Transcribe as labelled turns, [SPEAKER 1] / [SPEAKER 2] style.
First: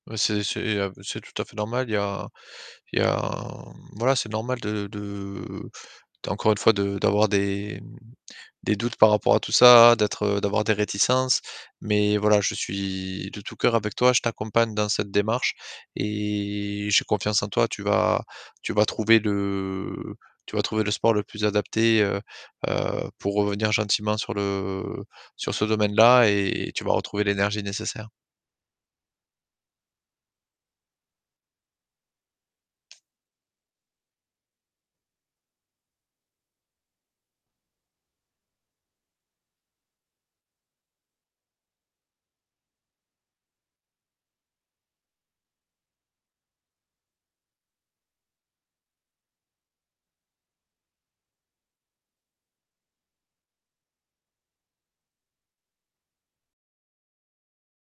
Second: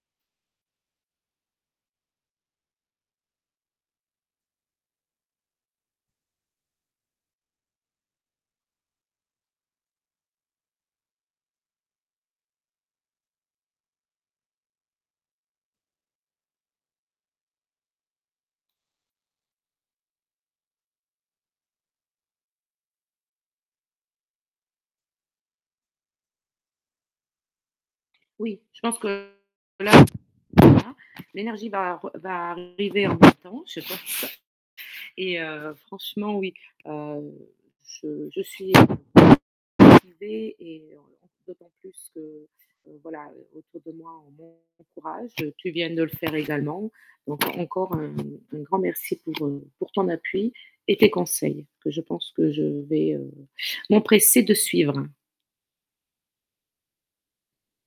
[SPEAKER 1] Mais c'est c'est ah, c'est tout à fait normal, il y a il y a voilà, c'est normal de de de encore une fois de d'avoir des des doutes par rapport à tout ça, d'être d'avoir des réticences mais voilà, je suis de tout coeur avec toi, je t'accompagne dans cette démarche et j'ai confiance en toi. Tu vas tu vas trouver le tu vas trouver le sport le plus adapté, heu heu, pour revenir gentiment sur le sur ce domaine-là et tu vas retrouver l'énergie nécessaire.
[SPEAKER 2] Oui, je pense que la [unintelligible] l'énergie va re va arriver en même temps, je pense que et heu, franchement oui, heu, je je suis motivée et heu, d'autant plus que voilà autour de moi on m'en m'encourage, tu viens de le faire également. Donc encore un un grand merci pour, heu, pour ton appui et tes conseils que je pense que je vais, heu, m'empresser de suivre.